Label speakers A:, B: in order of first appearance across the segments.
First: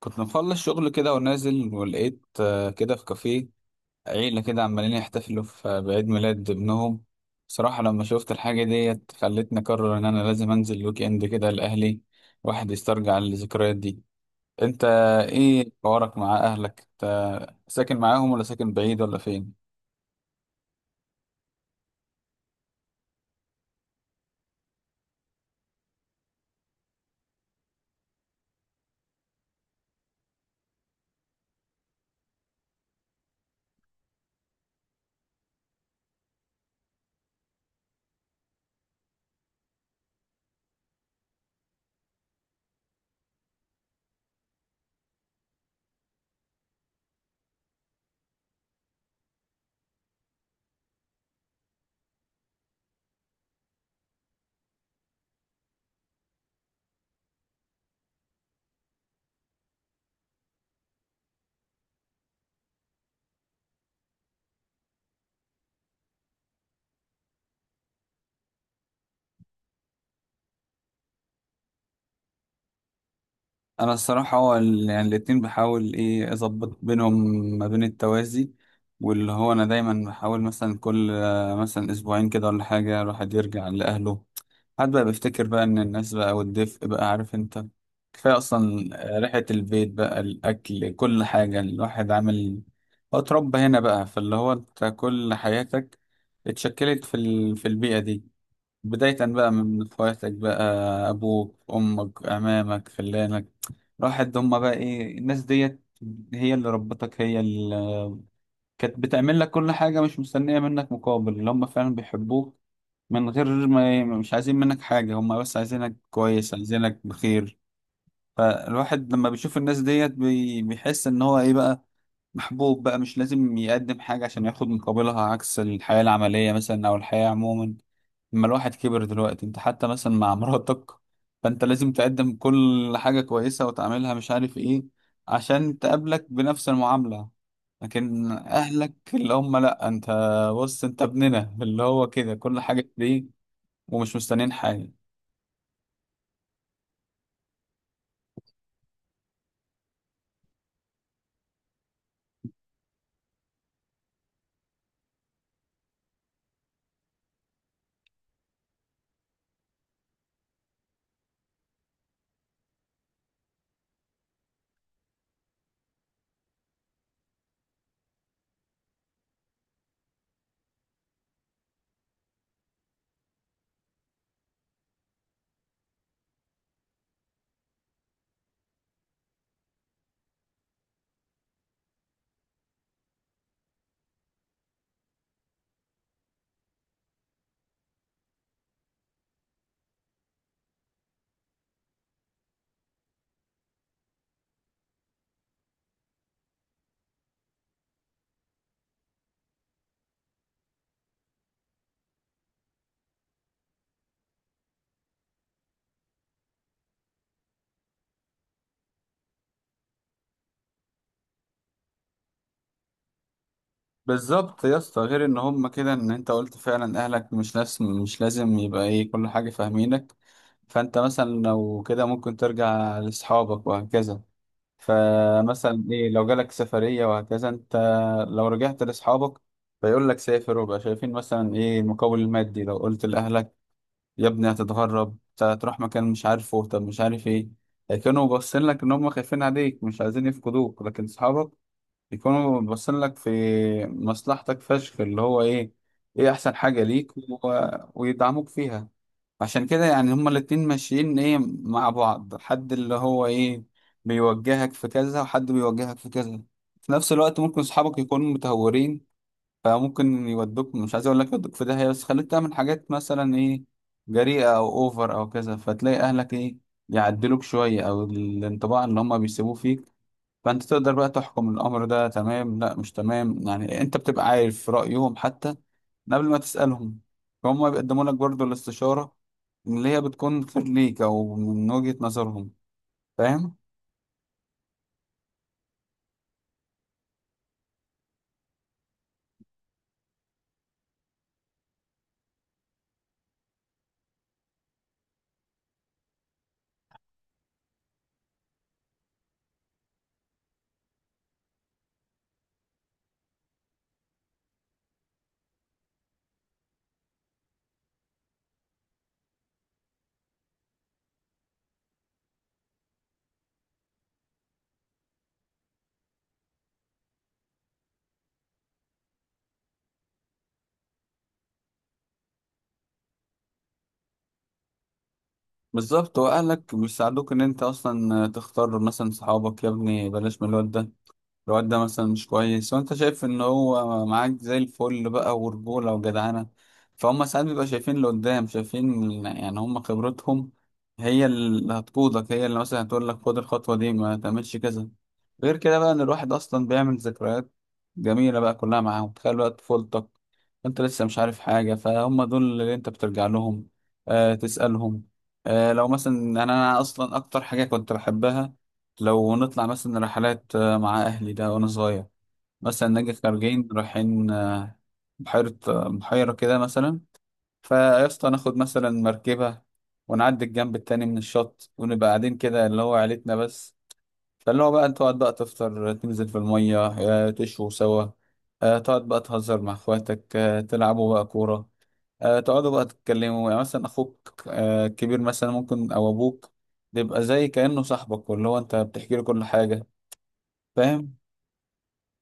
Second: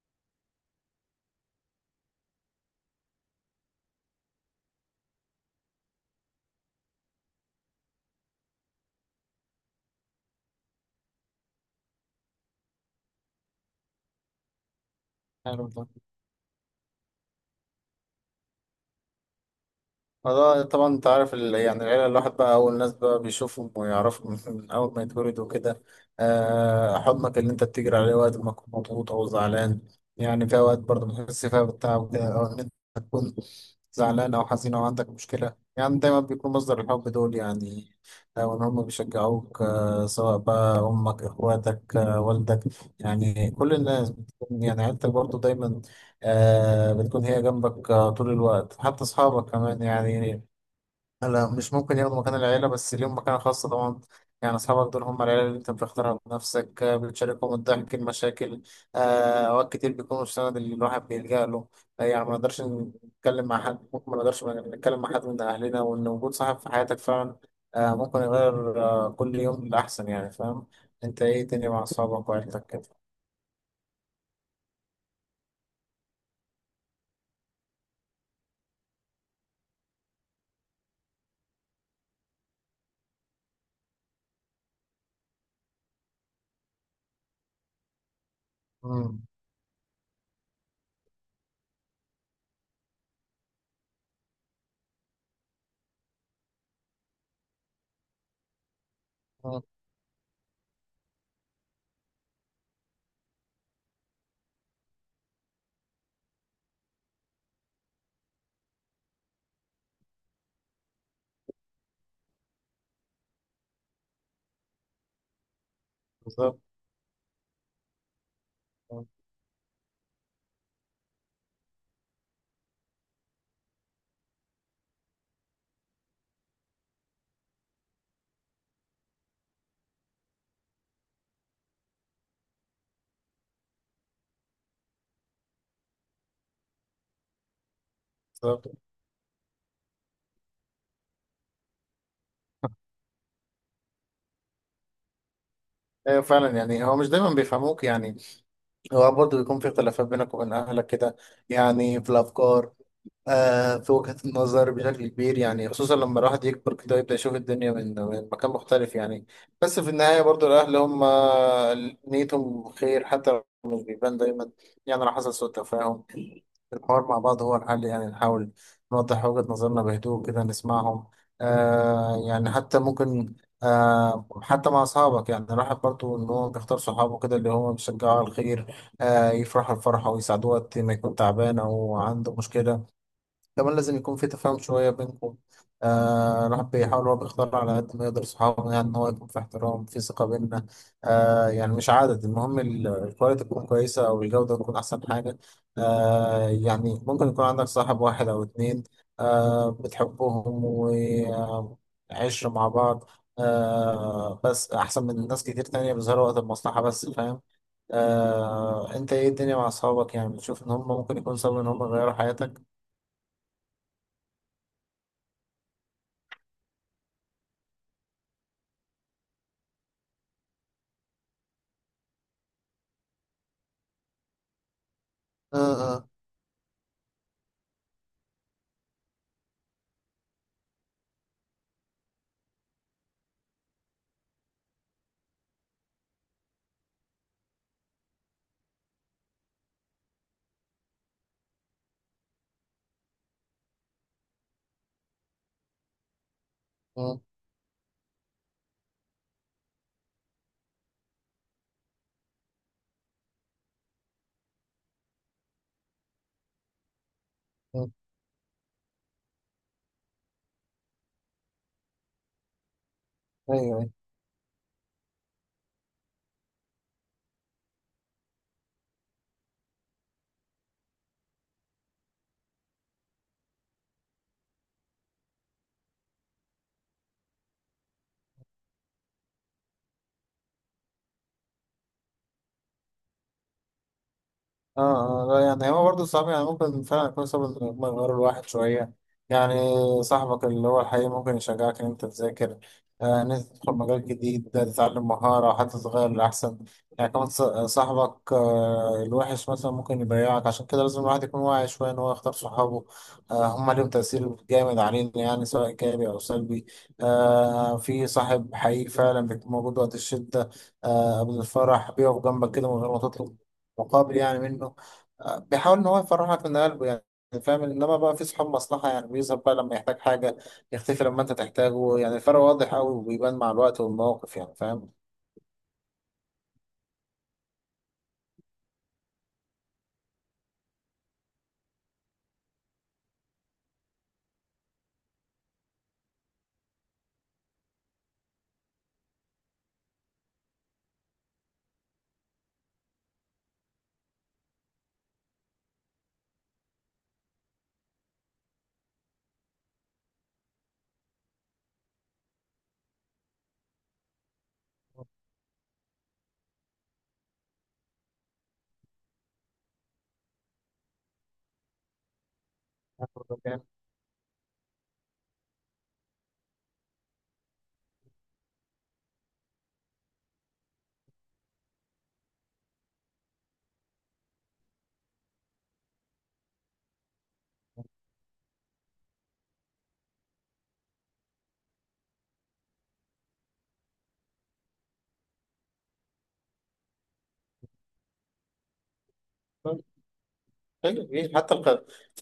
A: كنت مخلص شغل كده ونازل، ولقيت كده في كافيه عيلة كده عمالين يحتفلوا في بعيد ميلاد ابنهم. بصراحة لما شفت الحاجة ديت خلتني أقرر إن أنا لازم أنزل ويك إند كده لأهلي، واحد يسترجع الذكريات دي. أنت،
B: حلو
A: إيه
B: ده.
A: حوارك مع أهلك؟ أنت ساكن معاهم ولا ساكن بعيد ولا فين؟
B: فده طبعا انت عارف يعني العيلة، الواحد بقى أول ناس بقى بيشوفهم ويعرفهم من أول ما يتولدوا كده. حضنك اللي أنت بتجري عليه وقت ما تكون مضغوط أو زعلان. يعني في أوقات برضه بتحس فيها بالتعب كده، أو إن أنت تكون زعلان أو حزين أو عندك مشكلة، يعني دايما بيكون مصدر الحب دول يعني. أو إن هم بيشجعوك، سواء بقى أمك إخواتك، والدك. يعني كل الناس يعني عيلتك برضه دايما بتكون هي جنبك، طول الوقت. حتى أصحابك كمان يعني، لا مش ممكن ياخدوا مكان العيلة، بس ليهم مكانة خاصة طبعا. يعني أصحابك دول هم العيلة اللي أنت بتختارها بنفسك، بتشاركهم الضحك المشاكل. آه، أوقات كتير بيكونوا السند اللي الواحد بيلجأ له. يعني ما نقدرش نتكلم مع حد، ممكن ما نقدرش نتكلم مع حد من أهلنا، وإن وجود صاحب في حياتك فعلا ممكن يغير كل يوم للأحسن. يعني فاهم؟ أنت إيه تاني مع أصحابك وعيلتك كده؟
A: أنا الصراحة هو يعني الاتنين بحاول إيه أظبط بينهم ما بين التوازي. واللي هو أنا دايما بحاول مثلا كل مثلا أسبوعين كده ولا حاجة الواحد يرجع لأهله، حد بقى بيفتكر بقى ان الناس بقى والدفء بقى، عارف انت، كفاية اصلا.
B: مم.
A: ريحة البيت بقى، الاكل، كل حاجة الواحد عامل، هو اتربى هنا بقى. فاللي هو انت كل حياتك اتشكلت في البيئة دي. بداية بقى
B: مم.
A: من اخواتك بقى، ابوك، امك، عمامك، خلانك، راحت هما بقى ايه، الناس ديت هي اللي ربتك، هي اللي كانت بتعمل لك كل حاجة، مش مستنية منك مقابل، اللي هما فعلا بيحبوك من غير ما، مش عايزين منك حاجة، هما بس عايزينك كويس،
B: بالظبط.
A: عايزينك بخير. فالواحد لما بيشوف الناس ديت بيحس ان هو ايه بقى، محبوب بقى، مش لازم يقدم حاجة عشان ياخد مقابلها، عكس الحياة العملية مثلا او الحياة عموما. لما الواحد كبر دلوقتي انت، حتى مثلا مع مراتك، فانت لازم تقدم كل حاجة كويسة وتعملها مش عارف ايه، عشان تقابلك بنفس المعاملة. لكن
B: بالظبط.
A: اهلك اللي هم، لا، انت بص انت ابننا اللي هو كده، كل حاجة ليك، ومش مستنيين حاجة.
B: ايوه فعلا، يعني هو مش دايما بيفهموك يعني. هو برضه بيكون في اختلافات بينك وبين اهلك كده، يعني في الافكار، في وجهة النظر بشكل كبير، يعني خصوصا لما الواحد يكبر كده يبدأ يشوف الدنيا من مكان مختلف يعني. بس في النهاية برضه الاهل هم نيتهم خير حتى لو مش بيبان دايما. يعني لو حصل سوء تفاهم، الحوار مع بعض هو الحل. يعني نحاول نوضح وجهة نظرنا بهدوء كده، نسمعهم. يعني حتى ممكن حتى مع أصحابك، يعني الواحد برضه إن هو بيختار صحابه كده اللي هم بيشجعوا على الخير، يفرحوا الفرحة ويساعدوه وقت ما يكون تعبان أو عنده مشكلة. كمان لازم يكون في تفاهم شوية بينكم. الواحد بيحاول، هو بيختار على قد ما يقدر صحابه، يعني إن هو يكون في احترام، في ثقة بيننا. يعني مش عدد المهم، الكواليتي تكون كويسة أو الجودة تكون أحسن حاجة. يعني ممكن يكون عندك صاحب واحد أو اتنين بتحبهم وعشرة مع بعض، بس أحسن من ناس كتير تانية بيظهروا وقت المصلحة بس. فاهم؟ انت ايه الدنيا مع اصحابك؟ يعني بتشوف ان هم ممكن يكون سبب ان هم يغيروا حياتك؟
A: بالظبط يا اسطى، غير ان هم كده، ان انت قلت فعلا اهلك مش لازم يبقى ايه كل حاجة فاهمينك. فانت مثلا لو كده ممكن ترجع لاصحابك وهكذا. فمثلا
B: اه.
A: ايه لو جالك سفرية وهكذا انت، لو رجعت لاصحابك فيقول لك سافر وبقى، شايفين مثلا ايه المقابل المادي. لو قلت لاهلك يا ابني هتتغرب أنت، هتروح مكان مش عارفه، طب مش عارف ايه، كانوا باصين لك ان هم خايفين عليك، مش عايزين يفقدوك. لكن اصحابك يكونوا باصين لك في مصلحتك فشخ، اللي هو ايه، ايه احسن حاجة ليك
B: مم.
A: ويدعموك فيها. عشان كده يعني هما الاتنين ماشيين ايه مع بعض، حد اللي هو ايه بيوجهك في كذا، وحد بيوجهك في كذا. في نفس الوقت ممكن
B: مم.
A: صحابك يكونوا متهورين، فممكن يودوك، مش عايز اقول لك يودوك في داهية، بس خليك تعمل حاجات مثلا
B: ايوه.
A: ايه،
B: أيوه.
A: جريئة او اوفر او كذا. فتلاقي اهلك ايه، يعدلوك شوية، او الانطباع اللي هما بيسيبوه فيك، فانت تقدر بقى تحكم الامر ده تمام لا مش تمام، يعني انت بتبقى عارف رايهم حتى من قبل ما تسالهم. فهم بيقدموا لك برضو الاستشاره اللي هي بتكون خير ليك، او من وجهه نظرهم. فاهم؟
B: اه. لا، يعني هو برضه صعب. يعني ممكن فعلا يكون سبب إن هما يغيروا الواحد شوية. يعني صاحبك اللي هو الحقيقي ممكن يشجعك إن أنت تذاكر، إن أنت تدخل مجال جديد، تتعلم مهارة حتى تتغير لأحسن. يعني كمان صاحبك الوحش مثلا ممكن يضيعك. عشان كده لازم الواحد يكون واعي شوية إن هو يختار صحابه. هما ليهم تأثير جامد علينا يعني، سواء إيجابي أو سلبي. في صاحب حقيقي فعلا بيكون موجود وقت الشدة، قبل الفرح بيقف جنبك كده من غير ما تطلب مقابل يعني منه. بيحاول ان هو يفرحك من قلبه يعني. فاهم؟ انما بقى في صحاب مصلحه، يعني بيظهر بقى لما يحتاج حاجه، يختفي لما انت تحتاجه. يعني الفرق واضح قوي وبيبان مع الوقت والمواقف يعني. فاهم؟
A: بالظبط، واهلك بيساعدوك ان انت اصلا تختار مثلا صحابك. يا ابني بلاش من الواد ده، الواد ده مثلا مش كويس، وانت شايف ان هو معاك زي الفل بقى، ورجولة وجدعنة. فهم ساعات بيبقى شايفين اللي قدام، شايفين يعني هم، خبرتهم هي اللي هتقودك، هي اللي مثلا هتقول لك خد الخطوة دي، ما تعملش كذا. غير كده بقى ان الواحد اصلا بيعمل ذكريات جميلة بقى كلها معاهم. تخيل بقى طفولتك، انت لسه مش عارف حاجة، فهم دول اللي انت بترجع لهم، تسألهم. لو مثلا أنا اصلا اكتر حاجة كنت بحبها، لو نطلع مثلا رحلات مع أهلي ده وأنا صغير. مثلا نجي خارجين رايحين بحيرة كده مثلا، فيا اسطى ناخد مثلا مركبة، ونعدي الجنب التاني من الشط، ونبقى قاعدين كده اللي هو عيلتنا بس. فاللي هو بقى تقعد بقى تفطر، تنزل في المية تشوي سوا، تقعد بقى تهزر مع اخواتك، تلعبوا بقى كورة، تقعدوا بقى تتكلموا. يعني مثلا أخوك الكبير مثلا، ممكن، أو أبوك بيبقى زي كأنه صاحبك، واللي هو أنت بتحكي له كل
B: بس
A: حاجة.
B: حلو.
A: فاهم؟
B: إيه، حتى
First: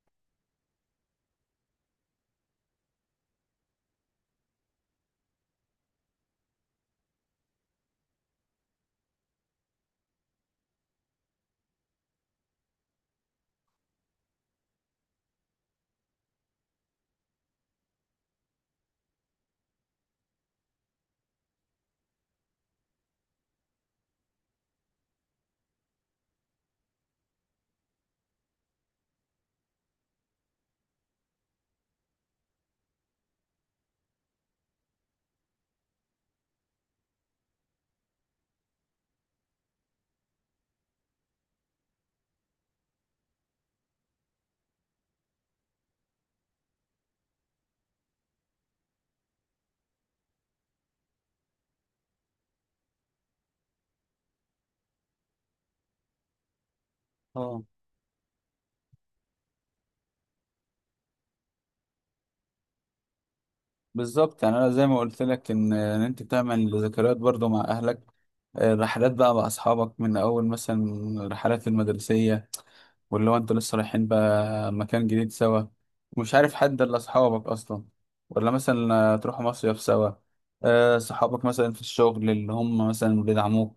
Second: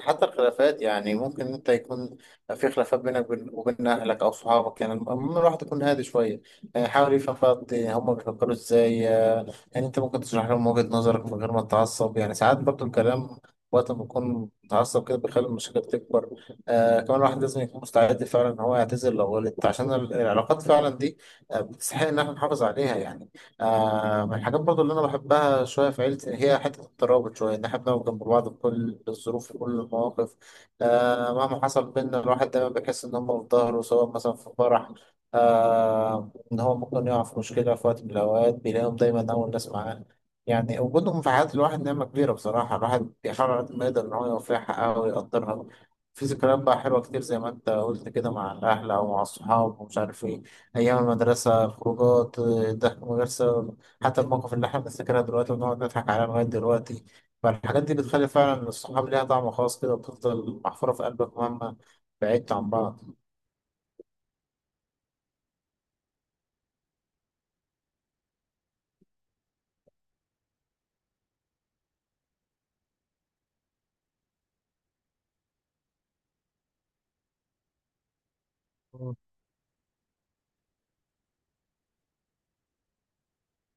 B: حتى الخلافات، يعني ممكن انت يكون في خلافات بينك وبين اهلك او صحابك، يعني المهم الواحد يكون هادي شويه. يعني حاول يفهم بقى هم بيفكروا ازاي. يعني انت ممكن تشرح لهم وجهه نظرك من غير ما تتعصب. يعني ساعات برضو الكلام وقت ما بكون متعصب كده بيخلي المشاكل تكبر. كمان الواحد لازم يكون مستعد فعلا ان هو يعتذر لو غلط، عشان العلاقات فعلا دي بتستحق ان احنا نحافظ عليها يعني. من الحاجات برضو اللي أنا بحبها شوية في عيلتي هي حتة الترابط شوية، إن إحنا بنقف جنب بعض في كل الظروف وكل المواقف. مهما حصل بينا، الواحد دايما بيحس إن هم في ظهره، سواء مثلا في فرح. إن هو ممكن يقع في مشكلة في وقت من الأوقات، بيلاقيهم دايما أول ناس معاه. يعني وجودهم في حياة الواحد نعمة كبيرة بصراحة. الواحد بيحاول على قد ما يقدر إن هو يوفيها حقها ويقدرها. في ذكريات بقى حلوة كتير زي ما أنت قلت كده مع الأهل أو مع الصحاب ومش عارف إيه. أيام المدرسة، الخروجات، الضحك، المدرسة، حتى المواقف اللي إحنا بنفتكرها دلوقتي ونقعد نضحك عليها لغاية دلوقتي.
A: اه،
B: فالحاجات دي بتخلي فعلا الصحاب ليها طعم خاص كده، وبتفضل محفورة في قلبك مهما بعدت عن بعض.
A: بالظبط يعني انا زي ما قلت لك ان انت تعمل ذكريات برضو مع اهلك، رحلات بقى مع اصحابك، من اول مثلا الرحلات المدرسيه، واللي هو انتوا لسه رايحين بقى مكان جديد سوا، ومش عارف حد الا اصحابك اصلا، ولا مثلا تروحوا مصيف سوا. صحابك مثلا في الشغل اللي هم مثلا بيدعموك،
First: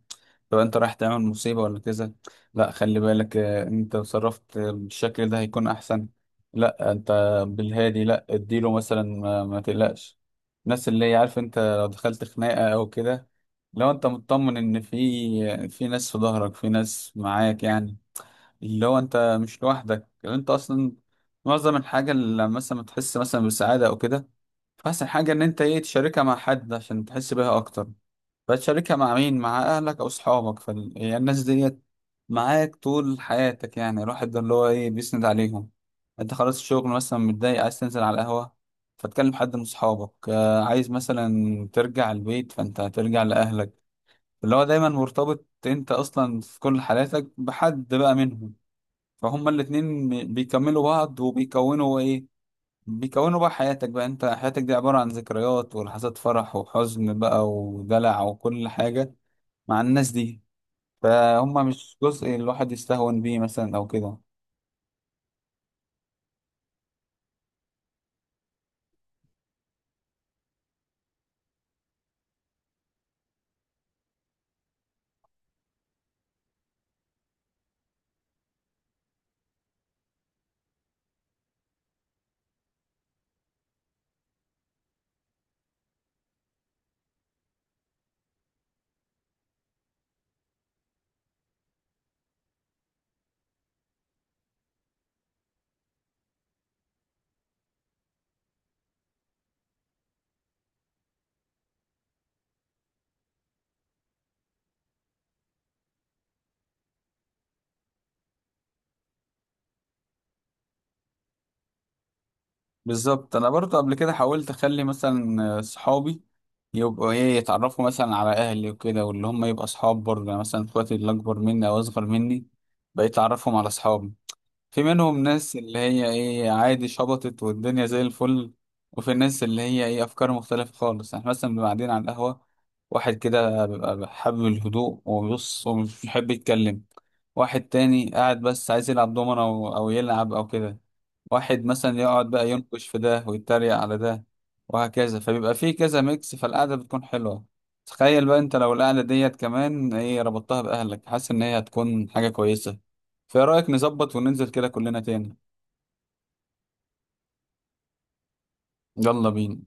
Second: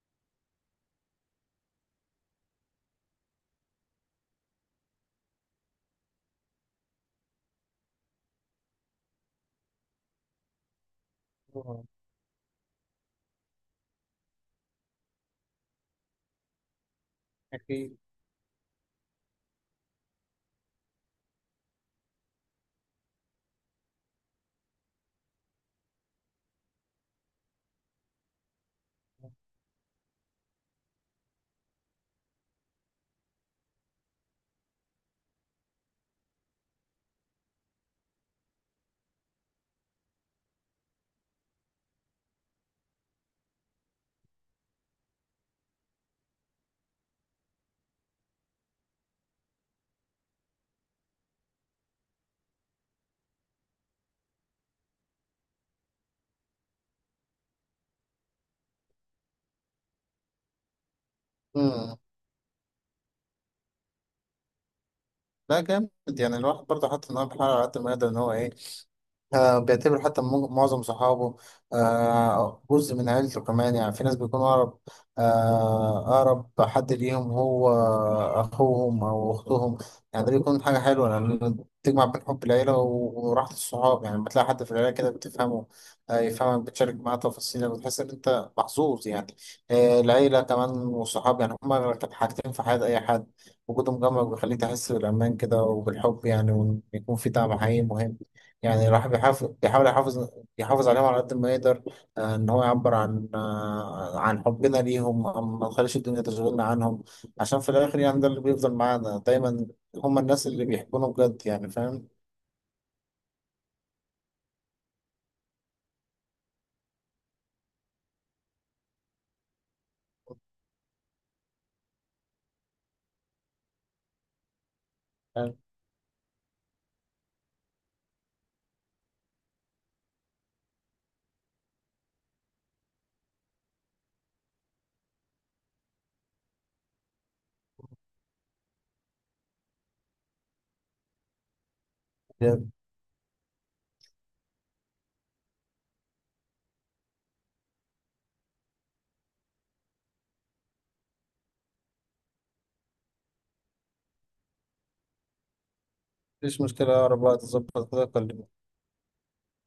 A: لو انت رايح تعمل مصيبة ولا كذا، لا خلي بالك انت تصرفت بالشكل ده هيكون احسن. لا انت بالهادي، لا اديله مثلا ما تقلقش الناس، اللي هي عارف انت لو دخلت خناقة او كده، لو انت مطمن ان في ناس في ظهرك، في ناس معاك يعني،
B: أكيد.
A: اللي هو انت مش لوحدك. يعني انت اصلا معظم الحاجه اللي لما مثلا تحس مثلا بسعاده او كده، فاحسن حاجه ان انت ايه تشاركها مع حد عشان تحس بيها اكتر. فتشاركها مع مين؟ مع اهلك او صحابك، فالناس ديت معاك طول حياتك يعني، الواحد ده اللي هو ايه بيسند عليهم. انت خلاص الشغل مثلا متضايق، عايز تنزل على القهوه، فتكلم حد من صحابك، عايز مثلا ترجع البيت فانت هترجع لاهلك، اللي هو دايما مرتبط انت اصلا في كل حالاتك بحد بقى منهم. فهم الاتنين بيكملوا بعض وبيكونوا ايه، بيكونوا بقى حياتك بقى، انت حياتك دي عبارة عن ذكريات ولحظات فرح وحزن بقى ودلع وكل حاجة مع الناس دي. فهم مش
B: مم.
A: جزء الواحد يستهون بيه مثلا او كده.
B: لا، جامد. يعني الواحد برضه حاطط إن هو بيحاول على قد ما يقدر إن هو إيه، بيعتبر حتى معظم صحابه جزء من عيلته كمان. يعني في ناس بيكون أقرب، أقرب حد ليهم هو أخوهم أو أختهم. يعني ده بيكون حاجة حلوة لأن تجمع بين حب العيلة وراحة الصحاب. يعني لما تلاقي حد في العيلة كده بتفهمه، يفهمك، بتشارك معاه تفاصيلك، بتحس إن أنت محظوظ يعني. العيلة كمان والصحاب يعني هما كانت حاجتين في حياة أي حد. وجودهم جنبك بيخليك تحس بالأمان كده وبالحب يعني، وإن يكون في دعم حقيقي مهم. يعني الواحد بيحاول يحافظ عليهم على قد ما يقدر، ان هو يعبر عن عن حبنا ليهم، ما نخليش الدنيا تشغلنا عنهم، عشان في الاخر يعني ده اللي بيفضل معانا دايما. هم الناس اللي بيحبونا بجد يعني. فاهم؟
A: بالظبط انا برضه قبل كده حاولت اخلي مثلا صحابي يبقوا ايه، يتعرفوا مثلا على اهلي وكده، واللي هم يبقى اصحاب برضه، يعني مثلا اخواتي اللي اكبر مني او اصغر مني، بقيت اعرفهم على اصحابي. في منهم ناس اللي هي ايه عادي، شبطت والدنيا زي الفل، وفي الناس اللي هي ايه افكار مختلفة خالص. احنا مثلا بنبقى قاعدين على القهوة، واحد كده بيبقى حابب الهدوء وبيبص ومش بيحب يتكلم، واحد تاني قاعد بس عايز يلعب دومنة او يلعب او كده، واحد مثلا يقعد بقى
B: يعني
A: ينقش في ده ويتريق على ده، وهكذا. فبيبقى فيه كذا ميكس، فالقعدة بتكون حلوة. تخيل بقى انت لو القعدة ديت كمان ايه ربطتها بأهلك، حاسس ان هي هتكون حاجة كويسة. فايه رأيك نظبط وننزل كده كلنا تاني؟
B: مفيش مشكلة، أقرب وقت تظبط كده كلمني.
A: يلا بينا.